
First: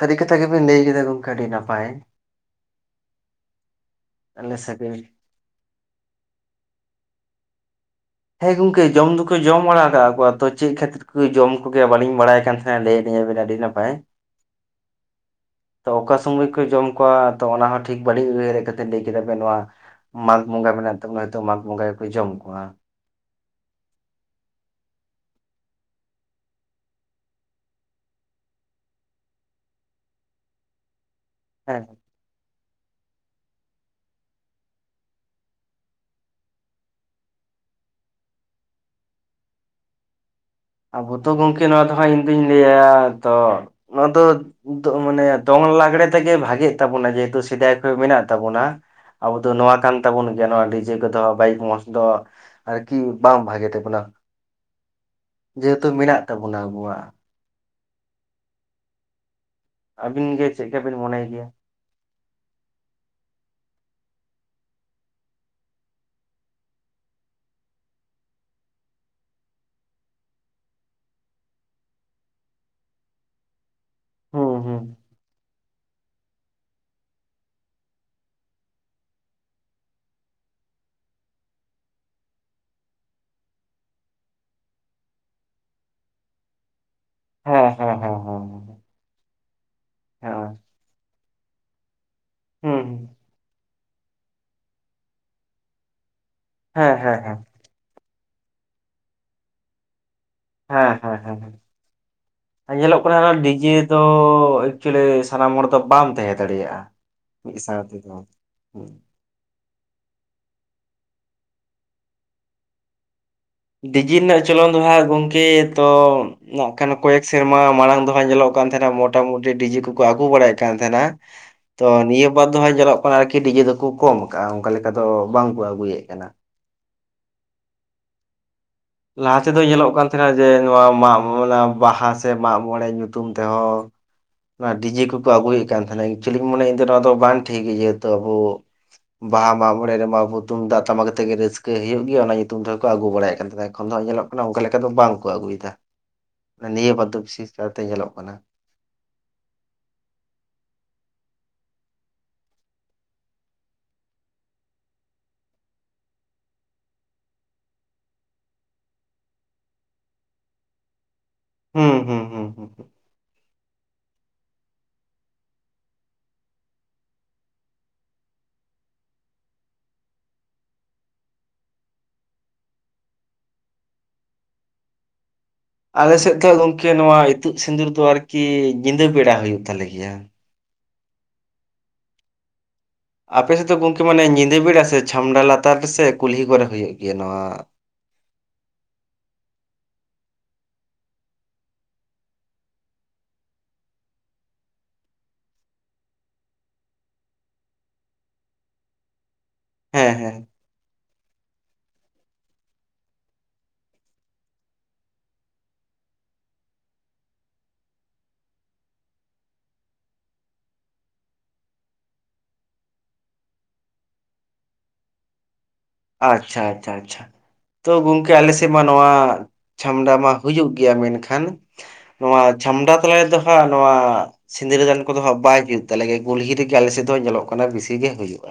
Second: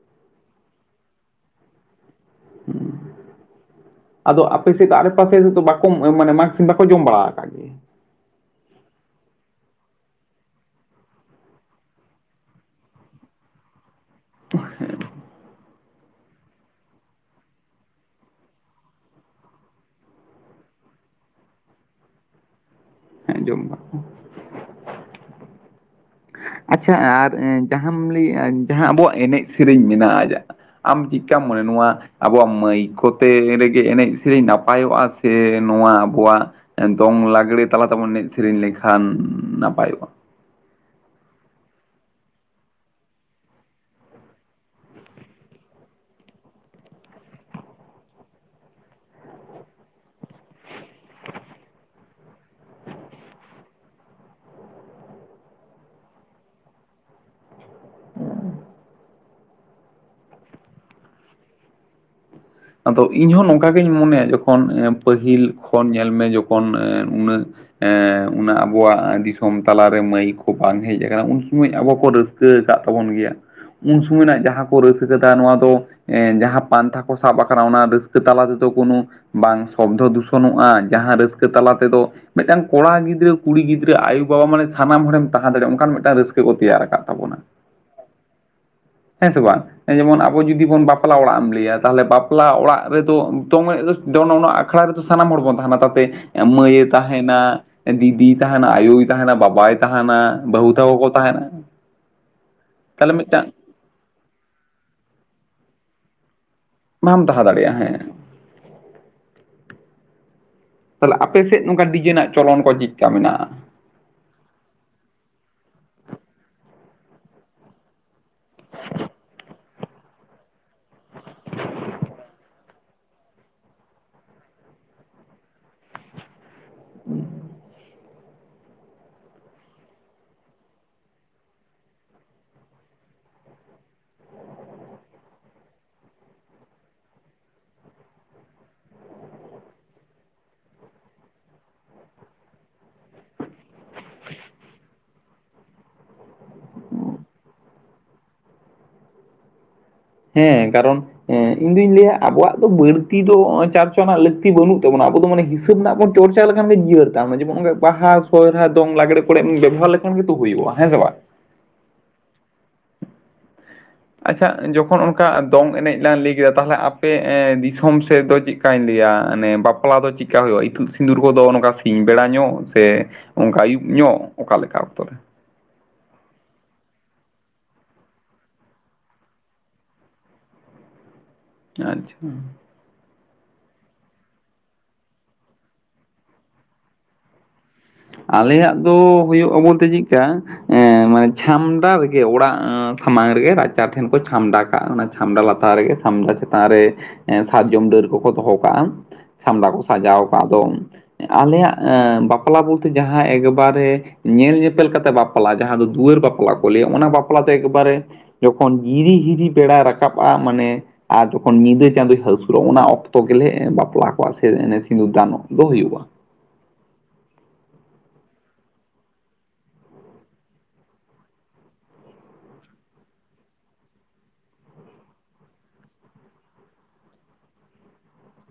ᱥᱟᱹᱨᱤ ᱠᱟᱛᱷᱟ ᱜᱮᱵᱤᱱ ᱞᱟᱹᱭ ᱠᱮᱫᱟ ᱜᱚᱝᱠᱮ, ᱟᱹᱰᱤ ᱱᱟᱯᱟᱭ᱾ ᱟᱫᱚ ᱟᱞᱮ ᱟᱯᱮ ᱥᱮ ᱥᱟᱹᱜᱟᱹᱭ ᱫᱟᱜ ᱨᱮ-ᱯᱟᱥ ᱥᱮᱡ ᱨᱮᱫᱚ ᱵᱟᱠᱚᱢ ᱮ ᱢᱟᱱᱮ 'ᱢᱟᱜᱽ ᱥᱤᱢ' ᱵᱟᱠᱚ ᱡᱚᱢ ᱵᱟᱲᱟ ᱠᱟᱫ ᱜᱮᱭᱟ? ᱦᱮᱸ ᱜᱚᱝᱠᱮ, ᱡᱚᱢ ᱫᱚᱠᱚ, ᱡᱚᱢ ᱵᱟᱲᱟ ᱠᱟᱜ ᱠᱚᱣᱟ ᱛᱚ ᱪᱮᱜ ᱠᱷᱟᱹᱛᱤᱨ? ᱦᱩᱭ ᱡᱚᱢ ᱠᱚᱜᱮᱭᱟ ᱵᱟᱞᱤᱧ ᱵᱟᱲᱟᱭ ᱠᱟᱱ ᱛᱷᱮᱱ, ᱞᱟᱹᱭᱟᱞᱤ ᱧᱟᱵᱮᱱ ᱟᱹᱰᱤ ᱱᱟᱯᱟᱭ᱾ [unintelligible] ᱛᱚ ᱚᱠᱟ ᱥᱚᱢᱚᱭ ᱠᱚ ᱡᱚᱢ ᱠᱚᱣᱟ ᱛᱚ ᱚᱱᱟ ᱦᱚᱸ ᱴᱷᱤᱠ ᱵᱟᱹᱞᱤᱧ ᱩᱭᱦᱟᱹᱨᱮᱜ ᱠᱟᱛᱮ ᱞᱟᱹᱭ ᱠᱮᱫᱟ ᱵᱮᱱ᱾ ᱱᱚᱣᱟ 'ᱢᱟᱜᱽ ᱵᱚᱸᱜᱟ' ᱢᱮᱱᱟᱜ ᱛᱟᱵᱚᱱᱟ, ᱣᱤᱛᱚᱜ 'ᱢᱟᱜᱽ ᱵᱚᱸᱜᱟ' ᱣᱮᱠᱚ ᱡᱚᱢ ᱠᱚᱶᱟ᱾ ᱦᱮᱸ, ᱡᱚᱢ ᱟᱠᱚ᱾ ᱟᱪᱪᱷᱟ ᱟᱨ ᱮᱸ ᱡᱟᱦᱟᱢ ᱞᱟᱹᱭᱮᱜᱼᱟ, ᱡᱟᱦᱟᱸ ᱟᱵᱚᱣᱟᱜ ᱮᱱᱮᱡ-ᱥᱮᱹᱨᱮᱹᱧ ᱢᱮᱱᱟᱜᱼᱟ ᱡᱟ ᱟᱢ ᱪᱮᱜ ᱠᱟᱢ ᱢᱚᱱᱮᱭᱟ, ᱦᱮᱸ ᱱᱚᱣᱟ ᱟᱵᱚᱣᱟᱜ ᱢᱟᱹᱭ ᱠᱚᱛᱮ ᱨᱮᱜᱮ ᱮᱱᱮᱡ-ᱥᱮᱨᱮᱧ ᱱᱟᱯᱟᱭᱚᱜᱼᱟ ᱥᱮ ᱱᱚᱣᱟ ᱟᱵᱚᱣᱟᱜ ᱮᱸ ᱫᱚᱝ ᱞᱟᱜᱽᱲᱮ ᱛᱟᱞᱟ ᱛᱮᱵᱚᱱ ᱱᱮᱡ-ᱥᱮᱨᱮᱧ ᱞᱮᱠᱷᱟᱱ ᱱᱟᱯᱟᱭᱚᱜᱼᱟ? ᱟᱵᱚ ᱛᱚ ᱜᱚᱝᱠᱮ ᱱᱚᱣᱟ ᱫᱚ ᱦᱟᱸᱜ ᱤᱧ ᱫᱩᱧ ᱞᱟᱹᱭᱟ ᱛᱚ ᱱᱚᱣᱟ ᱫᱚ ᱫᱚᱜ ᱢᱟᱱᱮ ᱫᱚᱝ ᱞᱟᱜᱽᱲᱮ ᱛᱮᱜᱮ ᱵᱷᱟᱜᱮᱜ ᱛᱟᱵᱚᱱᱟ ᱡᱮᱦᱮᱛᱩ ᱥᱮᱫᱟᱭ ᱠᱷᱚᱡ ᱢᱮᱱᱟᱜ ᱛᱟᱵᱚᱱᱟ ᱾ ᱟᱵᱚ ᱫᱚ ᱱᱚᱣᱟ ᱠᱟᱱ ᱛᱟᱵᱚᱱ ᱜᱮᱭᱟ ᱱᱚᱣᱟ ᱰᱤᱡᱮ ᱠᱚᱫᱚ ᱵᱟᱭᱤᱠ ᱢᱚᱸᱡᱽ ᱫᱚ ᱾ ᱟᱨ ᱠᱤ ᱵᱟᱝ ᱵᱷᱟᱜᱮ ᱛᱟᱵᱚᱱᱟ ᱾ ᱡᱮᱦᱮᱛᱩ ᱢᱮᱱᱟᱜ ᱛᱟᱵᱚᱱᱟ ᱟᱵᱚᱣᱟᱜ ᱾ [inaudible] ᱟᱹᱵᱤᱱ ᱜᱮ ᱪᱮᱜᱠᱟ ᱵᱤᱱ ᱢᱚᱱᱮᱭ ᱜᱮᱭᱟ? ᱟᱫᱚ ᱤᱧᱦᱚᱸ ᱱᱚᱝᱠᱟ ᱜᱤᱧ ᱢᱚᱱᱮᱭᱟ ᱡᱚᱠᱷᱚᱱ ᱯᱟᱹᱦᱤᱞ ᱠᱷᱚᱱ ᱧᱮᱞ ᱢᱮ ᱡᱚᱠᱷᱚᱱ ᱩᱱᱟᱹᱜ ᱮ ᱚᱱᱟ ᱟᱵᱚᱣᱟᱜ ᱫᱤᱥᱚᱢ ᱛᱟᱞᱟᱨᱮ ᱢᱟᱹᱭᱤᱠ ᱠᱚ ᱵᱟᱝ ᱦᱮᱡ ᱠᱟᱱᱟ ᱩᱱ ᱥᱚᱢᱚᱭ ᱟᱵᱚ ᱠᱚ ᱨᱟᱹᱥ ᱠᱟᱹ ᱟᱠᱟᱫ ᱛᱟᱵᱚᱱ ᱜᱮᱭᱟ ᱩᱱ ᱥᱚᱢᱚᱭ ᱨᱮᱱᱟᱜ ᱦᱩᱸ ᱡᱟᱦᱟᱸ ᱦᱩᱸ ᱠᱚ ᱨᱟᱹᱥ ᱠᱟᱫᱟ ᱱᱚᱣᱟ ᱫᱚ ᱮᱸ ᱡᱟᱦᱟᱸ ᱯᱟᱱᱛᱷᱟ ᱠᱚ ᱥᱟᱵ ᱵᱟᱠᱷᱟᱨᱟ ᱚᱱᱟ ᱨᱟᱹᱥᱠᱟᱹ ᱛᱟᱞᱟ ᱛᱮᱫᱚ ᱠᱳᱱᱳ, ᱵᱟᱝ ᱥᱚᱵᱽᱫᱷᱚ ᱫᱩᱥᱚᱱᱚᱜᱼᱟ ᱡᱟᱦᱟᱸ ᱨᱟᱹᱥᱠᱟᱹ ᱛᱟᱞᱟ ᱛᱮᱫᱚ ᱢᱤᱫᱴᱟᱝ ᱠᱚᱲᱟ ᱜᱤᱫᱽᱨᱟᱹ ᱠᱩᱲᱤ ᱜᱤᱫᱽᱨᱟᱹ ᱟᱭᱳᱵᱟ ᱢᱟᱱᱮ ᱥᱟᱱᱟᱢ ᱦᱚᱲᱮᱢ ᱛᱟᱦᱮᱸ ᱫᱟᱲᱭᱟᱜ ᱚᱱᱠᱟᱱ ᱢᱤᱫᱴᱟᱝ ᱨᱟᱹᱥᱠᱟᱹ ᱠᱚ ᱛᱮᱭᱟᱨ ᱟᱠᱟᱫ ᱛᱟᱵᱚᱱᱟ ᱾ ᱦᱮᱸ ᱦᱮᱸ ᱦᱮᱸ, ᱦᱮᱸ ᱥᱮ ᱵᱟᱝ ᱮᱸ ᱡᱮᱢᱚᱱ ᱟᱵᱚ ᱦᱮᱸ ᱡᱩᱫᱤ ᱵᱚᱱ ᱵᱟᱯᱞᱟ ᱚᱲᱟᱜ ᱮᱢ ᱞᱮᱹᱭᱟ ᱛᱟᱞᱦᱮ ᱵᱟᱯᱞᱟ ᱚᱲᱟᱜ ᱦᱩᱸ ᱨᱮᱫᱚ ᱫᱚᱢ ᱡᱚᱱ ᱚᱱᱟ ᱟᱠᱷᱲᱟ ᱨᱮᱫᱚ ᱥᱟᱱᱟᱢ ᱦᱚᱲ ᱵᱚᱱ ᱛᱟᱦᱮᱱᱟ ᱛᱟᱛᱮ ᱢᱟᱹᱭᱮ ᱦᱮᱸ ᱦᱮᱸ ᱦᱮᱸ ᱛᱟᱦᱮᱸᱱᱟ ᱫᱤᱫᱤ ᱛᱟᱦᱮᱸᱱᱟ ᱟᱭᱳᱭ ᱛᱟᱦᱮᱸᱱᱟ ᱵᱟᱵᱟᱭ ᱛᱟᱦᱮᱸᱱᱟ ᱦᱮᱸ ᱦᱮᱸ ᱦᱮᱸ ᱧᱮᱞᱚᱜ ᱛᱟᱦᱚᱞᱮ ᱠᱟᱱᱟ ᱢᱤᱫᱴᱟᱝ ᱰᱤᱡᱮ ᱫᱚ ᱮᱠᱪᱩᱭᱮᱞᱤ ᱥᱟᱱᱟᱢ ᱦᱚᱲ ᱫᱚ ᱵᱟᱢ ᱛᱟᱦᱮᱸ ᱫᱟᱲᱮᱭᱟᱜᱼᱟ ᱾ ᱵᱟᱢ ᱛᱟᱦᱮᱸ ᱫᱟᱲᱮᱭᱟᱜᱼᱟ ᱦᱮᱸ ᱾ ᱛᱟᱞᱮ ᱟᱯᱮ ᱥᱮᱫ ᱱᱚᱝᱠᱟ ᱰᱤᱡᱮᱱᱟᱜ ᱪᱚᱞᱚᱱ ᱠᱚ ᱪᱤᱠᱠᱟ ᱢᱮᱱᱟᱜᱼᱟ? ᱰᱤᱡᱮ ᱱᱟᱜ ᱪᱚᱞᱚᱱ ᱫᱚ ᱦᱟᱸᱜ ᱜᱚᱝᱠᱮ ᱛᱚ ᱱᱟᱜ ᱠᱷᱟᱱ ᱠᱚᱭᱮᱠ ᱥᱮᱨᱢᱟ ᱢᱟᱲᱟᱝ ᱫᱚᱦᱟᱸᱜ ᱧᱮᱞᱚᱜ ᱠᱟᱱ ᱛᱟᱦᱮᱱᱟ ᱢᱳᱴᱟᱢᱩᱴᱤ ᱰᱤᱡᱮ ᱠᱚᱠᱚ ᱟᱹᱜᱩ ᱵᱟᱲᱟᱭᱮᱫ ᱠᱟᱱ ᱛᱟᱦᱮᱱᱟ ᱾ ᱛᱚ ᱱᱤᱭᱟᱹ ᱵᱟᱫ ᱫᱚᱦᱟᱸᱜ ᱧᱮᱞᱚᱜ ᱠᱟᱱᱟ ᱟᱨᱠᱤ ᱰᱤᱡᱮ ᱫᱚᱠᱚ ᱠᱚᱢ ᱠᱟᱜᱼᱟ ᱚᱝᱠᱟ ᱞᱮᱠᱟ ᱫᱚ ᱵᱟᱝ ᱠᱚ ᱟᱹᱜᱩᱭᱮᱫ ᱠᱟᱱᱟ ᱾ [inaudible] ᱞᱟᱦᱟ ᱛᱮᱫᱚ ᱧᱮᱞᱚᱜ ᱠᱟᱱ ᱛᱟᱦᱮᱱᱟ ᱡᱮ ᱱᱚᱣᱟ ᱢᱟᱜ ᱢᱚᱱᱟ ᱵᱟᱦᱟ ᱥᱮ ᱢᱟᱜ ᱢᱚᱬᱮ ᱧᱩᱛᱩᱢ ᱛᱮᱦᱚᱸ ᱚᱱᱟ ᱰᱤᱡᱮ ᱠᱚᱠᱚ ᱟᱹᱜᱩᱭᱮᱫ ᱠᱟᱱ ᱛᱟᱦᱮᱱᱟ ᱮᱠᱪᱩᱭᱮᱞᱤ ᱢᱚᱱᱮ ᱤᱧ ᱫᱚ ᱱᱚᱣᱟ ᱫᱚ ᱵᱟᱝ ᱴᱷᱤᱠᱜᱮ ᱡᱮᱦᱮᱛᱩ ᱟᱵᱚ ᱵᱟᱦᱟ ᱢᱟᱜ ᱢᱚᱬᱮ ᱨᱮᱢᱟ ᱛᱩᱢᱫᱟᱹᱜ ᱴᱟᱢᱟᱠ ᱟᱛᱮᱜ ᱜᱮ ᱨᱟᱹᱥᱠᱟᱹ ᱦᱩᱭᱩᱜ ᱜᱮᱭᱟ ᱚᱱᱟ ᱧᱩᱛᱩᱢ ᱛᱮᱦᱚᱸᱠᱚ ᱟᱹᱜᱩ ᱵᱟᱲᱟᱭ ᱠᱟᱱ ᱛᱟᱦᱮᱸ ᱾ ᱮᱠᱷᱚᱱ ᱫᱚ ᱧᱮᱞᱚᱜ ᱠᱟᱱᱟ ᱚᱱᱠᱟ ᱞᱮᱠᱟ ᱫᱚ ᱵᱟᱝ ᱠᱚ ᱟᱹᱜᱩᱭᱫᱟ ᱱᱤᱭᱟᱹ ᱵᱟᱫᱽᱫᱷᱚ ᱵᱤᱥᱮᱥ ᱠᱟᱨᱛᱮ ᱧᱮᱞᱚᱜ ᱠᱟᱱᱟ ᱾ ᱦᱮᱸ ᱠᱟᱨᱚᱱ ᱮ ᱤᱧ ᱫᱩᱧ ᱞᱟᱹᱭᱟ ᱟᱵᱚᱣᱟᱜ ᱫᱚ ᱵᱟᱹᱲᱛᱤ ᱫᱚ ᱪᱟᱨᱪᱚᱢᱟ ᱞᱟᱹᱠᱛᱤ ᱵᱟᱹᱱᱩᱜ ᱛᱟᱵᱚᱱᱟ ᱟᱵᱚ ᱫᱚ ᱢᱟᱱᱮ ᱦᱤᱥᱟᱹᱵ ᱨᱮᱱᱟᱜ ᱵᱚᱱ ᱪᱚᱨᱪᱟ ᱞᱮᱠᱷᱟᱱ ᱜᱮ ᱡᱤᱭᱟᱹᱲ ᱛᱟᱢ ᱡᱮᱢᱚᱱ ᱚᱱᱠᱟ ᱵᱟᱦᱟ ᱥᱚᱨᱦᱟᱭ ᱫᱚᱝ ᱞᱟᱜᱽᱲᱮ ᱠᱚᱨᱮᱢ ᱵᱮᱵᱚᱦᱟᱨ ᱞᱮᱠᱷᱟᱱ ᱠᱷᱟᱱ ᱜᱮ ᱛᱚ ᱦᱩᱭᱩᱜᱼᱟ ᱦᱮᱸ ᱥᱮ ᱵᱟᱝ? ᱦᱩᱸ ᱦᱩᱸ ᱦᱩᱸ ᱦᱩᱸ, ᱟᱪᱪᱷᱟ ᱡᱚᱠᱷᱚᱱ ᱚᱱᱠᱟ ᱫᱚᱝ ᱮᱱᱮᱡ ᱞᱟᱝ ᱞᱟᱹᱭ ᱠᱮᱫᱟ ᱛᱟᱞᱦᱮ ᱟᱯᱮ ᱮᱸ ᱫᱤᱥᱚᱢ ᱥᱮᱫ ᱫᱚ ᱪᱤᱜ ᱠᱟᱧ ᱞᱟᱹᱭᱟ ᱢᱟᱱᱮ ᱵᱟᱯᱞᱟ ᱫᱚ ᱪᱤᱠᱟ ᱦᱩᱭᱩᱜᱼᱟ ᱤᱛᱩᱫ ᱥᱤᱸᱫᱩᱨ ᱠᱚᱫᱚ ᱚᱼᱱᱚᱝᱠᱟ ᱥᱤᱧ ᱵᱮᱲᱟ ᱧᱚᱜ ᱥᱮ ᱚᱱᱠᱟ ᱟᱹᱭᱩᱵ ᱧᱚᱜ ᱚᱠᱟᱞᱮᱠᱟ ᱚᱠᱛᱚ ᱨᱮ? ᱟᱞᱮ ᱥᱮᱫ ᱫᱚ ᱜᱚᱝᱠᱮ ᱱᱚᱣᱟ ᱤᱛᱩᱫ ᱥᱤᱸᱫᱩᱨ ᱫᱚ ᱟᱨᱠᱤ ᱧᱤᱫᱟᱹ ᱵᱮᱲᱟ ᱦᱩᱭᱩᱜ ᱛᱟᱞᱮ ᱜᱮᱭᱟ ᱾ ᱟᱪᱪᱷᱟ [inaudible] ᱟᱯᱮ ᱥᱮᱫ ᱫᱚ ᱜᱚᱝᱠᱮ ᱢᱟᱱᱮ ᱧᱤᱫᱟᱹ ᱵᱮᱲᱟ ᱥᱮ ᱪᱷᱟᱢᱰᱟ ᱞᱟᱛᱟᱨ ᱥᱮ ᱠᱩᱞᱦᱤ ᱠᱚᱨᱮ ᱦᱩᱭᱩᱜ ᱜᱮᱭᱟ ᱱᱚᱣᱟ? ᱟᱞᱮᱭᱟᱜ ᱫᱚ ᱦᱳᱭᱳᱜᱼᱟ ᱵᱚᱞᱛᱮ ᱪᱤᱠᱟ ᱮᱸ ᱢᱟᱱᱮ ᱪᱷᱟᱢᱰᱟ ᱨᱮᱜᱮ ᱚᱲᱟᱜ ᱥᱟᱢᱟᱝ ᱨᱮᱜᱮ ᱨᱟᱪᱟ ᱴᱷᱮᱱ ᱠᱚ ᱪᱷᱟᱢᱰᱟ ᱠᱟᱜᱼᱟ ᱾ᱚᱱᱟ ᱥᱟᱢᱰᱟ ᱞᱟᱛᱟᱨ ᱨᱮᱜᱮ ᱥᱟᱢᱰᱟ ᱪᱮᱛᱟᱱ ᱨᱮ ᱥᱟᱨᱡᱚᱢ ᱰᱟᱹᱨ ᱠᱚᱠᱚ ᱫᱚᱦᱚ ᱠᱟᱜᱼᱟ ᱾ ᱥᱟᱢᱰᱟ ᱠᱚ ᱦᱮᱸ ᱥᱟᱡᱟᱣ ᱦᱮᱸ ᱟᱠᱟᱫ ᱫᱚ ᱟᱞᱮᱭᱟᱜ ᱵᱟᱯᱞᱟ ᱵᱚᱞᱛᱮ ᱡᱟᱦᱟᱸ ᱮᱠᱵᱟᱨᱮ ᱧᱮᱞ ᱧᱮᱯᱮᱞ ᱠᱟᱛᱮ ᱵᱟᱯᱞᱟ ᱡᱟᱦᱟᱸ ᱫᱚ ᱫᱩᱣᱟᱹᱨ ᱵᱟᱯᱞᱟ ᱠᱚ ᱞᱟᱹᱭᱟ ᱚᱱᱟ ᱵᱟᱯᱞᱟ ᱫᱚ ᱮᱠᱵᱟᱨᱮ ᱡᱚᱠᱷᱚᱱ ᱜᱤᱨᱤ-ᱦᱤᱨᱤ ᱵᱮᱲᱟᱭ ᱨᱟᱠᱟᱵᱼᱟ, ᱢᱟᱱᱮ ᱟᱨ ᱡᱚᱠᱷᱚᱱ ᱧᱤᱫᱟᱹ ᱪᱟᱸᱫᱚ ᱦᱟᱹᱥᱩᱨᱚᱜ, ᱚᱱᱟ ᱚᱠᱛᱚ ᱜᱮᱞᱮ ᱵᱟᱯᱞᱟ ᱠᱚᱣᱟᱜ ᱥᱮ ᱥᱤᱸᱫᱩᱨ ᱫᱟᱱᱚᱜ ᱫᱚ ᱦᱩᱭᱩᱜᱼᱟ᱾ ᱟᱪᱪᱷᱟ, ᱟᱪᱪᱷᱟ, ᱟᱪᱪᱷᱟ᱾ ᱜᱚᱢᱠᱮ ᱟᱞᱮ ᱥᱮᱫ ᱢᱟ ᱱᱚᱣᱟ ᱪᱷᱟᱹᱢᱰᱟ ᱢᱟ ᱦᱩᱭᱩᱜ ᱜᱮᱭᱟ, ᱢᱮᱱᱠᱷᱟᱱ ᱱᱚᱣᱟ ᱪᱷᱟᱢᱰᱟ ᱛᱟᱞᱟᱨ ᱫᱚ ᱦᱟᱸᱜ, ᱱᱚᱣᱟ ᱥᱤᱸᱫᱽᱨᱟᱹ ᱫᱟᱱ ᱠᱚᱫᱚ ᱦᱟᱸᱜ ᱵᱟᱭ ᱡᱩᱛ ᱛᱟᱞᱮᱜᱮᱭᱟ᱾ ᱠᱩᱞᱦᱤ ᱨᱮᱜᱮ ᱟᱞᱮᱥᱮᱫ ᱫᱚ ᱧᱮᱞᱚᱜ ᱠᱟᱱᱟ ᱵᱮᱥᱤᱜ ᱜᱮ ᱦᱩᱭᱩᱜᱼᱟ᱾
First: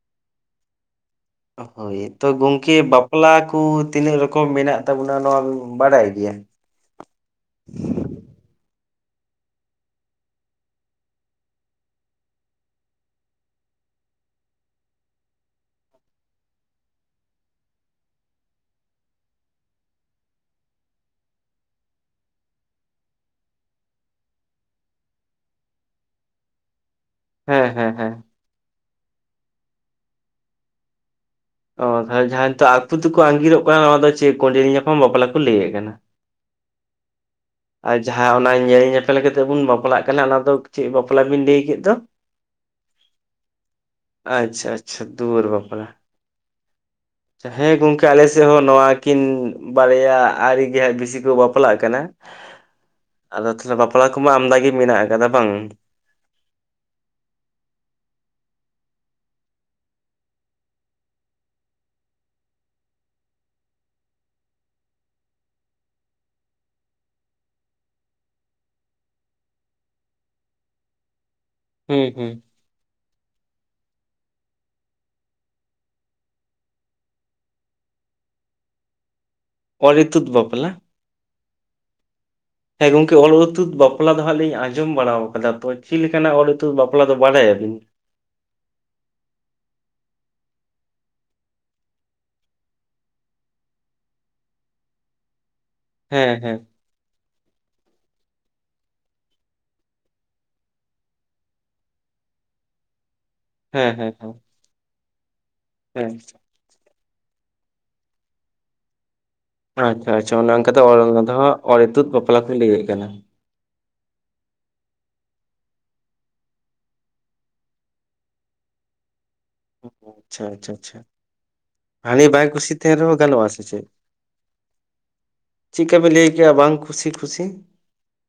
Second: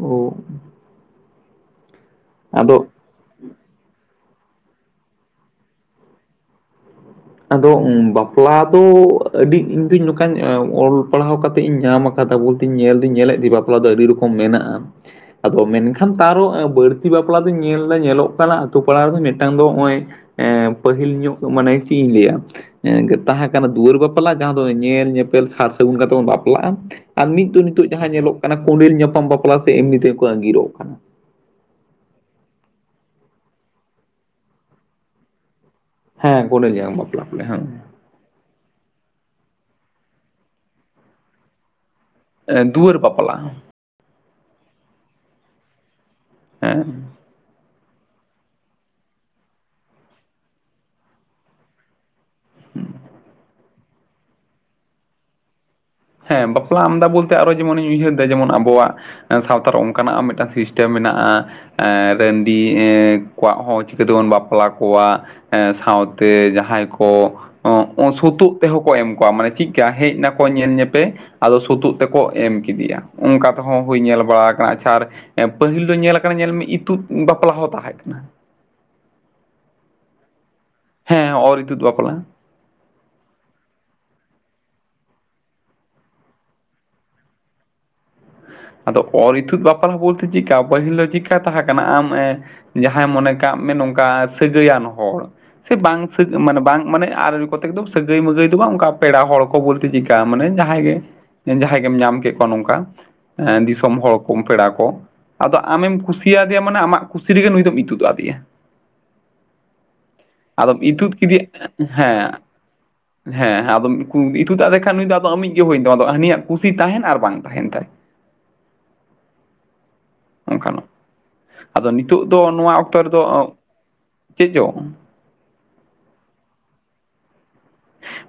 ᱚᱸ᱾ ᱦᱳᱭ ᱛᱚ ᱜᱚᱝᱠᱮ ᱵᱟᱯᱞᱟ ᱠᱚ ᱛᱤᱱᱟᱹᱜ ᱨᱚᱠᱚᱢ ᱢᱮᱱᱟᱜ ᱛᱟᱵᱚᱱᱟ ᱱᱚᱣᱟ ᱵᱟᱰᱟᱭ ᱜᱮᱭᱟ? ᱟᱫᱚ ᱵᱟᱯᱞᱟ ᱫᱚ ᱟᱹᱰᱤ ᱤᱧᱫᱩᱧ ᱱᱚᱝᱠᱟᱧ ᱚᱞ ᱯᱟᱲᱦᱟᱣ ᱠᱟᱛᱮ ᱤᱧ ᱧᱟᱢ ᱟᱠᱟᱫᱟ ᱠᱟᱛᱷᱟ ᱵᱚᱞ ᱛᱮ ᱧᱮᱞ ᱫᱩᱧ ᱧᱮᱞᱮᱫ ᱜᱮ, ᱵᱟᱯᱞᱟ ᱫᱚ ᱟᱹᱰᱤ ᱨᱚᱠᱚᱢ ᱢᱮᱱᱟᱜᱼᱟ? ᱟᱫᱚ ᱢᱮᱱᱠᱷᱟᱱ ᱛᱟᱨᱚ ᱵᱟᱹᱲᱛᱤ ᱵᱟᱯᱞᱟ ᱫᱚᱧ ᱧᱮᱞ ᱮᱫᱟ, ᱧᱮᱞᱚᱜ ᱠᱟᱱᱟ ᱟᱹᱛᱩ ᱯᱟᱲᱟ ᱨᱮᱫᱚ ᱢᱤᱫᱴᱟᱝ ᱫᱚ ᱱᱚᱜᱼᱚᱭ ᱮᱸᱻ ᱯᱟᱹᱦᱤᱞ ᱧᱚᱜ ᱢᱟᱱᱮ ᱪᱮᱫ ᱤᱧ ᱞᱟᱹᱭᱟ ᱮᱸ ᱛᱟᱦᱮᱸ ᱠᱟᱱᱟ, ᱫᱩᱣᱟᱹᱨ ᱵᱟᱯᱞᱟ᱾ ᱡᱟᱦᱟᱸ ᱫᱚ ᱧᱮᱞ ᱧᱮᱯᱮᱞ ᱥᱟᱨ ᱥᱟᱹᱜᱩᱱ ᱠᱟᱛᱮᱜ ᱵᱚᱱ ᱵᱟᱯᱞᱟᱜᱼᱟ᱾ ᱟᱨ ᱢᱤᱫ ᱫᱚ ᱦᱮᱸ ᱱᱤᱛᱚᱜ ᱦᱮᱸ ᱡᱟᱦᱟᱸ ᱦᱮᱸ ᱧᱮᱞᱚᱜ ᱠᱟᱱᱟ᱾ ᱠᱩᱸᱰᱮᱞ ᱧᱟᱯᱟᱢ ᱵᱟᱯᱞᱟ ᱥᱮ ᱮᱢᱱᱤ ᱛᱮᱠᱚ ᱟᱹᱜᱤᱨᱚᱜ ᱠᱟᱱᱟ᱾ ᱚᱸ, ᱡᱟᱦᱟ ᱟᱹᱠᱚ ᱛᱮᱠᱚ ᱟᱸᱜᱤᱨᱚᱜ ᱠᱟᱱᱟ, ᱱᱚᱣᱟ ᱫᱚ ᱪᱮᱫ ᱠᱚᱸᱰᱮᱞ ᱧᱟᱯᱟᱢ ᱵᱟᱯᱞᱟ ᱠᱚ ᱞᱟᱹᱭᱮᱫ ᱠᱟᱱᱟ᱾ ᱦᱮᱸ ᱠᱚᱰᱨᱞ ᱡᱟᱢ ᱵᱟᱯᱞᱟ ᱠᱚ ᱞᱟᱭᱟ ᱦᱮᱸ᱾ ᱟᱨ ᱡᱟᱦᱟᱸ ᱚᱱᱟ ᱧᱮᱞ ᱧᱮᱯᱮᱞ ᱠᱟᱛᱮᱫ ᱵᱚᱱ ᱵᱟᱯᱞᱟᱜ ᱠᱟᱱᱟ, ᱚᱱᱟ ᱫᱚ ᱪᱮᱫ ᱵᱟᱯᱞᱟ ᱵᱤᱱ ᱞᱟᱹᱭ ᱠᱮᱫ ᱫᱚ? ᱮ ᱫᱩᱣᱟᱹᱨ ᱵᱟᱯᱞᱟ᱾ ᱟᱪᱪᱷᱟ, ᱟᱪᱪᱷᱟ, ᱫᱩᱣᱟᱹᱨ ᱵᱟᱯᱞᱟ᱾ ᱦᱮᱸ᱾ ᱦᱮᱸ ᱜᱚᱝᱠᱮ ᱟᱞᱮ ᱥᱮᱫ ᱦᱚᱸ ᱱᱚᱣᱟ ᱠᱤᱱ ᱵᱟᱨᱭᱟ ᱟᱹᱨᱤ ᱜᱮ ᱦᱟᱸᱜ ᱵᱤᱥᱤ ᱠᱚ ᱵᱟᱯᱞᱟᱜ ᱠᱟᱱᱟ᱾ ᱦᱩᱸ᱾ ᱟᱫᱚ ᱛᱟᱦᱚᱞᱮ ᱵᱟᱯᱞᱟ ᱠᱚᱢᱟ ᱟᱢᱫ ᱜᱮ ᱢᱮᱱᱟᱜ ᱟᱠᱟᱫᱟ ᱵᱟᱝ? ᱦᱮᱸ ᱵᱟᱯᱞᱟ ᱟᱢᱫᱟ ᱵᱚᱞᱛᱮ ᱟᱨᱚ ᱡᱮᱢᱚᱱᱤᱧ ᱩᱭᱦᱟᱹᱨ ᱮᱫᱟ, ᱡᱮᱢᱚᱱ ᱟᱵᱚᱣᱟᱜ ᱥᱟᱶᱛᱟ ᱨᱮ ᱚᱱᱠᱟᱱᱟᱜ ᱢᱤᱫᱴᱟᱱ ᱥᱤᱥᱴᱮᱢ ᱢᱮᱱᱟᱜᱼᱟ, ᱨᱟᱺᱰᱤ ᱠᱚᱣᱟᱜ ᱦᱚᱸ ᱪᱤᱠᱟᱹ ᱛᱮᱵᱚᱱ ᱵᱟᱯᱞᱟ ᱠᱚᱣᱟ, ᱥᱟᱶᱛᱮ ᱡᱟᱦᱟᱸᱭ ᱠᱚ ᱥᱩᱛᱩᱜ ᱛᱮᱦᱚᱸ ᱠᱚ ᱮᱢ ᱠᱚᱣᱟ, ᱢᱟᱱᱮ ᱪᱮᱫᱮᱠᱟ ᱦᱮᱡ ᱱᱟᱠᱚ ᱧᱮᱞ ᱧᱮᱯᱮᱞ ᱯᱮ, ᱟᱫᱚ ᱥᱩᱛᱩᱜ ᱦᱩᱸ ᱦᱩᱸ ᱛᱮᱠᱚ ᱮᱢ ᱠᱮᱫᱮᱭᱟ᱾ ᱚᱱᱠᱟ ᱛᱮᱦᱚᱸ ᱦᱩᱭ ᱧᱮᱞ ᱵᱟᱲᱟ ᱟᱠᱟᱱᱟ᱾ ᱟᱪᱪᱷᱟ ᱟᱨ ᱯᱟᱹᱦᱤᱞ ᱫᱚ ᱧᱮᱞ ᱠᱟᱱᱟ, ᱧᱮᱞ ᱢᱮ ᱤᱛᱩᱫ ᱵᱟᱯᱞᱟ ᱦᱚᱸ ᱛᱟᱦᱮᱸ ᱠᱟᱱᱟ᱾ ᱚᱨᱻᱤᱛᱩᱛ ᱵᱟᱯᱞᱟ᱾ ᱦᱮᱸ ᱚᱨᱻᱤᱫᱩᱛᱩᱛ ᱵᱟᱯᱞᱟ᱾ ᱦᱮᱸ ᱜᱚᱝᱠᱮ ᱚᱞ-ᱤᱛᱩᱛ ᱵᱟᱯᱞᱟ ᱫᱚ ᱦᱟᱸᱜ ᱞᱤᱧ ᱟᱸᱡᱚᱢ ᱵᱟᱲᱟ ᱟᱠᱟᱫᱟ ᱛᱚ᱾ ᱪᱮᱫ ᱞᱮᱠᱟᱱᱟᱜ ᱚᱞᱛᱩᱛ ᱵᱟᱯᱞᱟ ᱫᱚ ᱵᱟᱲᱟᱭ ᱟᱵᱤᱱ ᱟᱫᱚ ᱚᱨᱻᱤᱛᱩᱫ ᱵᱟᱯᱞᱟ ᱵᱚᱞᱛᱮ ᱪᱮᱫᱠᱟ ᱯᱟᱹᱦᱤᱞᱳᱜ ᱪᱤᱠᱟ ᱛᱟᱦᱮᱸ ᱠᱟᱱᱟ ᱟᱢ ᱡᱟᱦᱟᱸᱭ ᱢᱚᱱᱮ ᱠᱟᱜ ᱢᱮ ᱱᱚᱝᱠᱟ ᱥᱟᱹᱜᱟᱹᱭᱟᱱ ᱦᱚᱲ ᱥᱮ ᱵᱟᱝ ᱥᱟᱹᱜ ᱦᱮᱸ ᱦᱮᱸ ᱢᱟᱱᱮ ᱵᱟᱝ ᱢᱟᱱᱮ ᱟᱨ ᱠᱚ ᱛᱮᱠᱫᱚᱢ ᱥᱟᱹᱜᱟᱹᱭ ᱢᱟᱜᱟᱹᱭ ᱫᱚ ᱵᱟᱝ, ᱚᱱᱠᱟ ᱯᱮᱲᱟ ᱦᱚᱲ ᱠᱚ ᱵᱚᱞᱛᱮ ᱪᱤᱠᱟᱹᱜᱼᱟ, ᱢᱟᱱᱮ ᱡᱟᱦᱟᱸᱭ ᱜᱮ ᱡᱟᱦᱟᱸᱭ ᱜᱮᱢ ᱧᱟᱢ ᱠᱮᱫ ᱠᱚᱣᱟ ᱱᱚᱝᱠᱟ ᱦᱮᱸ ᱫᱤᱥᱚᱢ ᱦᱮᱸ ᱦᱚᱲ ᱠᱚ ᱦᱮᱸ ᱯᱮᱲᱟ ᱠᱚ, ᱟᱫᱚ ᱟᱢᱮᱢ ᱦᱮᱸ ᱠᱩᱥᱤᱭᱤᱭᱟᱜ ᱭᱟ ᱢᱟᱱᱮ ᱟᱢ ᱠᱩᱥᱤ ᱨᱮᱜᱮ ᱱᱩᱭ ᱫᱚᱢ ᱤᱛᱩᱫ ᱟᱫᱮᱭᱟ᱾ ᱟᱪᱪᱷᱟ, ᱟᱪᱪᱷᱟ ᱚᱱ ᱚᱱᱠᱟ ᱛᱮ ᱟᱫᱚᱢ ᱤᱛᱩᱫ ᱠᱮᱫᱮᱭᱟ ᱤᱛᱩᱫ ᱵᱟᱯᱞᱟ ᱠᱚᱧ ᱞᱟᱹᱭᱮᱫ ᱠᱟᱱᱟ᱾ ᱦᱮᱸ ᱦᱮᱸ, ᱟᱫᱚᱠᱩ ᱤᱛᱩᱫᱟᱜ ᱞᱮᱠᱷᱟᱱ ᱱᱩᱭ ᱫᱚ ᱟᱫᱚ ᱟᱢᱤᱡ ᱜᱮ ᱦᱩᱭ ᱛᱟᱭᱟᱢᱟ᱾ ᱟᱫᱚ ᱦᱟᱹᱱᱤᱭᱟᱜ ᱠᱩᱥᱤ ᱛᱟᱦᱮᱱ ᱟᱨ ᱵᱟᱝ ᱛᱟᱦᱮᱱ ᱛᱟᱭ᱾ ᱟᱪᱪᱷᱟ, ᱟᱪᱪᱷᱟ, ᱚᱱᱠᱟᱱᱟᱜ ᱟᱪᱪᱷᱟ᱾ ᱟᱫᱚ ᱦᱟᱱᱤ ᱱᱤᱛᱚᱜ ᱵᱟᱭ ᱫᱚ ᱱᱚᱣᱟ ᱠᱩᱥᱤ ᱚᱠᱛᱚ ᱛᱟᱦᱮᱸ ᱨᱮᱦᱚᱸ ᱨᱮᱫᱚ ᱜᱟᱱᱚᱜᱼᱟ ᱥᱮ ᱪᱮᱫ? ᱪᱮᱫ ᱪᱚᱝ ᱪᱤᱫᱠᱟ ᱵᱮᱱ ᱞᱟᱹᱭ ᱠᱮᱭᱟ ᱵᱟᱝ ᱠᱷᱩᱥᱤ ᱠᱷᱩᱥᱤ᱾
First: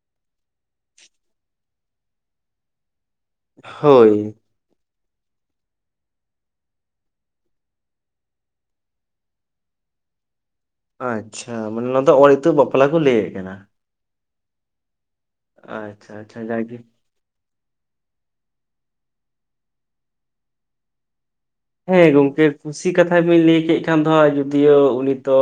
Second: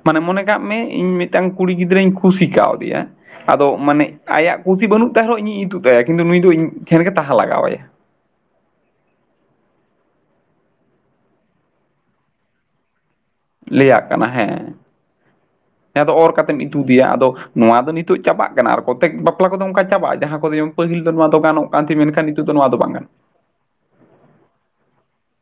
ᱢᱟᱱᱮ ᱢᱚᱱᱮ ᱠᱟᱜ ᱢᱮ ᱤᱧ ᱢᱤᱫᱴᱟᱝ ᱠᱩᱲᱤ ᱜᱤᱫᱽᱨᱟᱹᱧ ᱠᱩᱥᱤ ᱠᱟᱣᱫᱤᱭᱟ᱾ ᱟᱫᱚ ᱢᱟᱱᱮ ᱦᱳᱭ ᱟᱭᱟᱜ ᱠᱩᱥᱤ ᱵᱟᱹᱱᱩᱜ ᱛᱟᱭ ᱨᱮᱦᱚᱸ ᱤᱧᱤᱧ ᱤᱛᱩᱜ ᱟᱭᱟ ᱠᱤᱱᱛᱩ ᱱᱩᱭ ᱫᱚ ᱤᱧᱴᱷᱮᱱ ᱜᱮ ᱛᱟᱦᱮ ᱞᱟᱜᱟᱣᱟᱭᱟ᱾ ᱟᱪᱪᱷᱟ, ᱢᱟᱱᱮ ᱱᱚᱣᱟ ᱫᱚ ᱚᱨ ᱤᱛᱩᱜ ᱵᱟᱯᱞᱟ ᱠᱩ ᱞᱟᱹᱭᱮᱜ ᱠᱟᱱᱟ᱾ ᱞᱟᱹᱭᱟᱜ ᱠᱟᱱᱟ ᱦᱮᱸ, ᱦᱮᱸ ᱟᱪᱪᱷᱟ ᱟᱫᱚ ᱚᱨ ᱟᱪᱪᱷᱟ ᱠᱟᱛᱮᱢ ᱡᱟᱜᱮ ᱤᱛᱩᱫᱮᱭᱟ ᱟᱫᱚ ᱱᱚᱣᱟ ᱫᱚ ᱱᱤᱛᱚᱜ ᱪᱟᱵᱟᱜ ᱠᱟᱱᱟ ᱟᱨ ᱠᱚᱛᱮᱠ ᱵᱟᱯᱞᱟ ᱠᱩᱫᱚ ᱚᱱᱠᱟ ᱪᱟᱵᱟᱜᱼᱟ, ᱡᱟᱦᱟᱸ ᱠᱩᱫᱚ ᱡᱮᱢᱚᱱ ᱯᱟᱹᱦᱤᱞ ᱫᱚ ᱱᱚᱣᱟ ᱫᱚ ᱜᱟᱱᱚᱜ ᱠᱟᱱ ᱛᱟᱦᱮᱸ ᱦᱮᱸ ᱢᱮᱱᱠᱷᱟᱱ ᱜᱚᱢᱠᱮ ᱱᱤᱛᱚᱜ ᱫᱚ ᱱᱚᱣᱟ ᱫᱚ ᱠᱩᱥᱤ ᱵᱟᱝ ᱜᱟᱱᱚᱜ ᱠᱟᱛᱷᱟ ᱵᱤᱱ ᱞᱟᱹᱭ ᱠᱮᱜ ᱠᱷᱟᱱ ᱫᱚ ᱡᱳᱫᱤᱭᱳ ᱩᱱᱤ ᱫᱚ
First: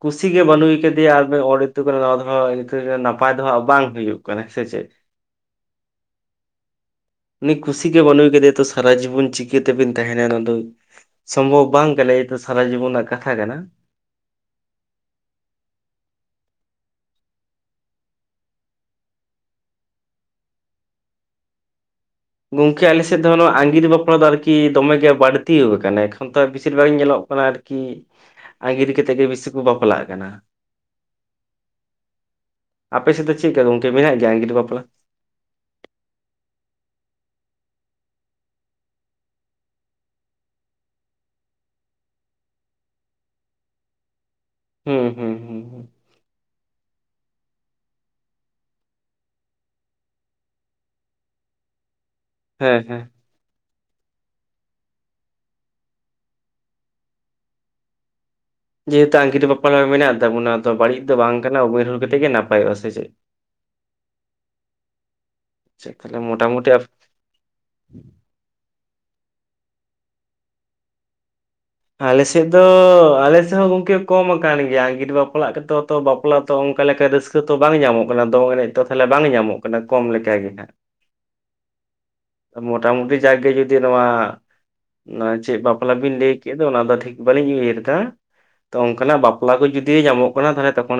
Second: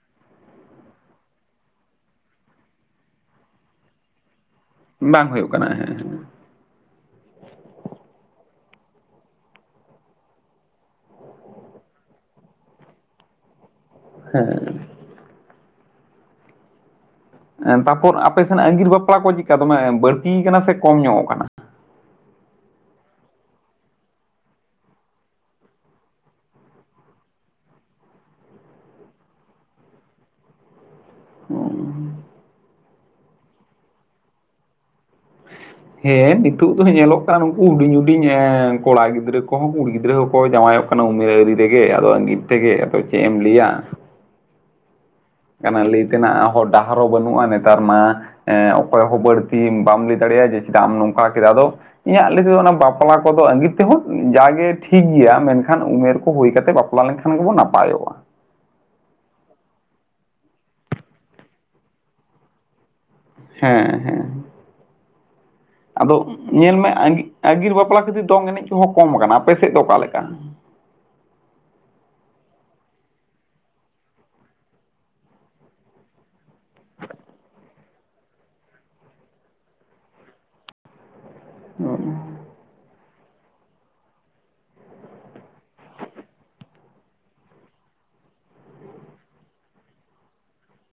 ᱠᱩᱥᱤ ᱜᱮ ᱵᱟᱹᱱᱩᱭ ᱠᱟᱫᱮᱭᱟ ᱟᱨ ᱤᱛᱩᱫᱮ ᱠᱟᱱᱟ ᱱᱚᱣᱟ ᱫᱚ ᱤᱱᱠᱟᱹᱜᱮ ᱱᱟᱯᱟᱭ ᱫᱚᱦᱟᱜ ᱵᱟᱝ ᱦᱩᱭᱩᱜ ᱠᱟᱱᱟ ᱥᱮ ᱪᱮᱫ? ᱵᱟᱝ ᱦᱩᱭᱩᱜ ᱠᱟᱱᱟ ᱮᱦᱮᱸᱜ ᱮᱦᱮᱸ᱾ ᱩᱱᱤ ᱠᱩᱥᱤ ᱜᱮ ᱵᱟᱱᱩᱭ ᱠᱟᱫᱮᱭᱟ ᱛᱚ ᱥᱟᱨᱟ ᱡᱤᱵᱚᱱ ᱪᱤᱠᱟᱹ ᱛᱮᱵᱤᱱ ᱛᱟᱦᱮᱱᱟ ᱚᱱᱟ ᱫᱚ ᱥᱚᱢᱵᱷᱚᱵ ᱵᱟᱝ ᱠᱟᱱᱟ ᱮᱨᱯᱚᱨ ᱥᱟᱨᱟ ᱡᱤᱵᱚᱱ ᱨᱮᱱᱟᱜ ᱠᱟᱛᱷᱟ ᱠᱟᱱᱟ᱾ ᱦᱮᱸᱻᱮᱸ᱾ ᱮᱸ ᱛᱟᱯᱚᱨ ᱟᱯᱮ ᱥᱮᱱᱟᱜ ᱟᱺᱜᱤᱨ ᱵᱟᱯᱞᱟ ᱠᱚ ᱪᱤᱠᱟ ᱫᱚᱢᱮ ᱵᱟᱹᱲᱛᱤ ᱠᱟᱱᱟ ᱥᱮ ᱠᱚᱢ ᱧᱚᱜ ᱠᱟᱱᱟ? ᱜᱚᱝᱠᱮ ᱟᱞᱮ ᱥᱮᱫ ᱫᱚ ᱱᱚᱣᱟ ᱟᱸᱜᱤᱨ ᱵᱟᱯᱞᱟ ᱫᱚ ᱟᱨᱠᱤ ᱫᱚᱢᱮ ᱜᱮ ᱵᱟᱹᱲᱛᱤᱣ ᱠᱟᱱᱟ ᱮᱠᱷᱚᱱ ᱛᱚ ᱵᱤᱥᱤᱨ ᱵᱷᱟᱜ ᱧᱮᱞᱚᱜ ᱠᱟᱱᱟ ᱟᱨ ᱠᱤ ᱟᱸᱜᱤᱨ ᱠᱟᱛᱮᱜ ᱜᱤ ᱵᱤᱥᱤ ᱠᱩ ᱵᱟᱯᱞᱟᱜ ᱠᱟᱱᱟ᱾ [unintelligible] ᱟᱯᱮᱥᱮᱱ ᱫᱚ ᱪᱮᱫ ᱞᱮᱠᱟ ᱜᱚᱝᱠᱮ ᱢᱮᱱᱟᱜ ᱜᱮᱭᱟ ᱟᱸᱜᱤᱨ ᱵᱟᱯᱞᱟ? ᱦᱮᱸ ᱱᱤᱛᱩᱜ ᱫᱚ ᱧᱮᱞᱚᱜ ᱠᱟᱱ ᱩᱱᱩᱠᱩ ᱦᱩᱰᱤᱧ ᱦᱩᱰᱤᱧ ᱮᱸᱻ ᱠᱚᱲᱟ ᱜᱤᱫᱽᱨᱟᱹ ᱠᱩᱦᱚᱸ ᱠᱩᱲᱤ ᱜᱤᱫᱽᱨᱟᱹ ᱦᱚᱸᱠᱚ ᱡᱟᱶᱟᱭᱚᱜ ᱠᱟᱱᱟ ᱩᱢᱮᱨ ᱟᱣᱨᱤ ᱨᱮ ᱜᱮ ᱟᱫᱚ ᱟᱺᱜᱤᱨ ᱛᱮᱜᱮ ᱟᱫᱚ ᱪᱮᱜ ᱮᱢ ᱞᱟᱹᱭᱟ᱾ ᱦᱮᱸ ᱦᱩᱸ᱾ ᱦᱩᱸ ᱦᱩᱸ ᱠᱟᱱᱟ ᱞᱟᱹᱭ ᱛᱮᱱᱟᱜ ᱦᱚᱨ ᱰᱟᱦᱟᱨ ᱦᱚᱸ ᱵᱟᱱᱩᱜᱼᱟ ᱱᱮᱛᱟᱨ ᱢᱟ ᱮᱸᱻ ᱚᱠᱚᱭ ᱦᱚᱸ ᱵᱟᱹᱲᱛᱤ ᱵᱟᱢ ᱞᱟᱹᱭ ᱫᱟᱲᱮᱭᱟᱜᱼᱟ ᱡᱮ ᱪᱮᱫᱟᱜ ᱮᱢ ᱱᱚᱝᱠᱟ ᱠᱮᱫᱟ, ᱟᱫᱚ ᱤᱧᱟᱜ ᱞᱟᱹᱭ ᱛᱮᱫᱚ ᱚᱱᱟ ᱦᱮᱸ ᱦᱮᱸ ᱵᱟᱯᱞᱟ ᱠᱚᱫᱚ ᱟᱺᱜᱤᱨ ᱛᱮᱦᱚᱸ ᱡᱟᱜᱮ ᱴᱷᱤᱠ ᱜᱮᱭᱟ ᱢᱮᱱᱠᱷᱟᱱ ᱩᱢᱮᱨ ᱠᱚ ᱦᱩᱭ ᱠᱟᱛᱮ ᱵᱟᱯᱞᱟ ᱞᱮᱱᱠᱷᱟᱱ ᱜᱮᱵᱩᱱ ᱱᱟᱯᱟᱭᱚᱜᱼᱟ᱾ ᱡᱮᱦᱮᱛᱩ ᱟᱸᱜᱤᱨ ᱵᱟᱯᱞᱟ ᱦᱚ ᱢᱮᱱᱟᱜ ᱛᱟᱵᱩᱱᱟ ᱛᱚ ᱵᱟᱹᱲᱤᱡ ᱫᱚ ᱵᱟᱝ ᱠᱟᱱᱟ ᱩᱢᱮᱨ ᱦᱩᱭ ᱠᱟᱛᱮ ᱜᱮ ᱱᱟᱯᱟᱭᱚᱜᱼᱟ ᱥᱮ ᱪᱮᱫ? ᱦᱮᱸ ᱦᱮᱸ᱾ ᱪᱮᱫ ᱟᱫᱚ ᱛᱟᱦᱚᱞᱮ ᱢᱚᱴᱟᱢᱩᱴᱤ ᱧᱮᱞ ᱢᱮ ᱟᱸᱜᱤ ᱟᱸᱜᱤᱨ ᱵᱟᱯᱞᱟ ᱠᱷᱟᱹᱛᱤᱨ ᱫᱚᱝ ᱮᱱᱮᱡ ᱠᱚᱦᱚᱸ ᱠᱚᱢ ᱟᱠᱟᱱᱟ, ᱟᱯᱮ ᱥᱮᱫ ᱫᱚ ᱚᱠᱟ ᱞᱮᱠᱟ? ᱟᱞᱮ ᱥᱮᱫ ᱫᱚ ᱟᱞᱮ ᱥᱮᱫ ᱦᱚᱸ ᱜᱚᱝᱠᱮ ᱠᱚᱢ ᱟᱠᱟᱱ ᱜᱮᱭᱟ ᱟᱺᱜᱤᱨ ᱵᱟᱯᱞᱟᱜ ᱜᱮ ᱛᱚ ᱵᱟᱯ ᱞᱟ ᱛᱚ ᱚᱱᱠᱟ ᱞᱮᱠᱟ ᱨᱟᱹᱥᱠᱟᱹ ᱛᱚ ᱵᱟᱝ ᱧᱟᱢᱚᱜ ᱠᱟᱱᱟ ᱫᱚᱝ ᱮᱱᱮᱡ ᱛᱚ ᱛᱟᱦᱚᱞᱮ ᱵᱟᱝ ᱧᱟᱢᱚᱜ ᱠᱟᱱᱟ ᱠᱚᱢ ᱞᱮᱠᱟ ᱜᱮ ᱦᱟᱸᱜ᱾ [unintelligible] ᱢᱚᱴᱟᱢᱩᱴᱤ ᱡᱟᱠᱜᱮ ᱡᱩᱫᱤ ᱱᱚᱣᱟ ᱚᱱᱟ ᱪᱮᱜ ᱵᱟᱯᱞᱟ ᱵᱤᱱ ᱞᱟᱹᱭ ᱠᱮᱫ ᱫᱚ ᱚᱱᱟ ᱫᱚ ᱴᱷᱤᱠ ᱵᱟᱞᱤᱧ ᱩᱭᱦᱟᱹᱨ ᱮᱫᱟ᱾ ᱚᱝᱠᱟᱱᱟᱜ ᱵᱟᱯᱞᱟ ᱠᱚ ᱡᱩᱫᱤ ᱧᱟᱢᱚᱜ ᱠᱟᱱᱟ ᱛᱟᱦᱚᱞᱮ ᱛᱚᱠᱷᱚᱱᱮ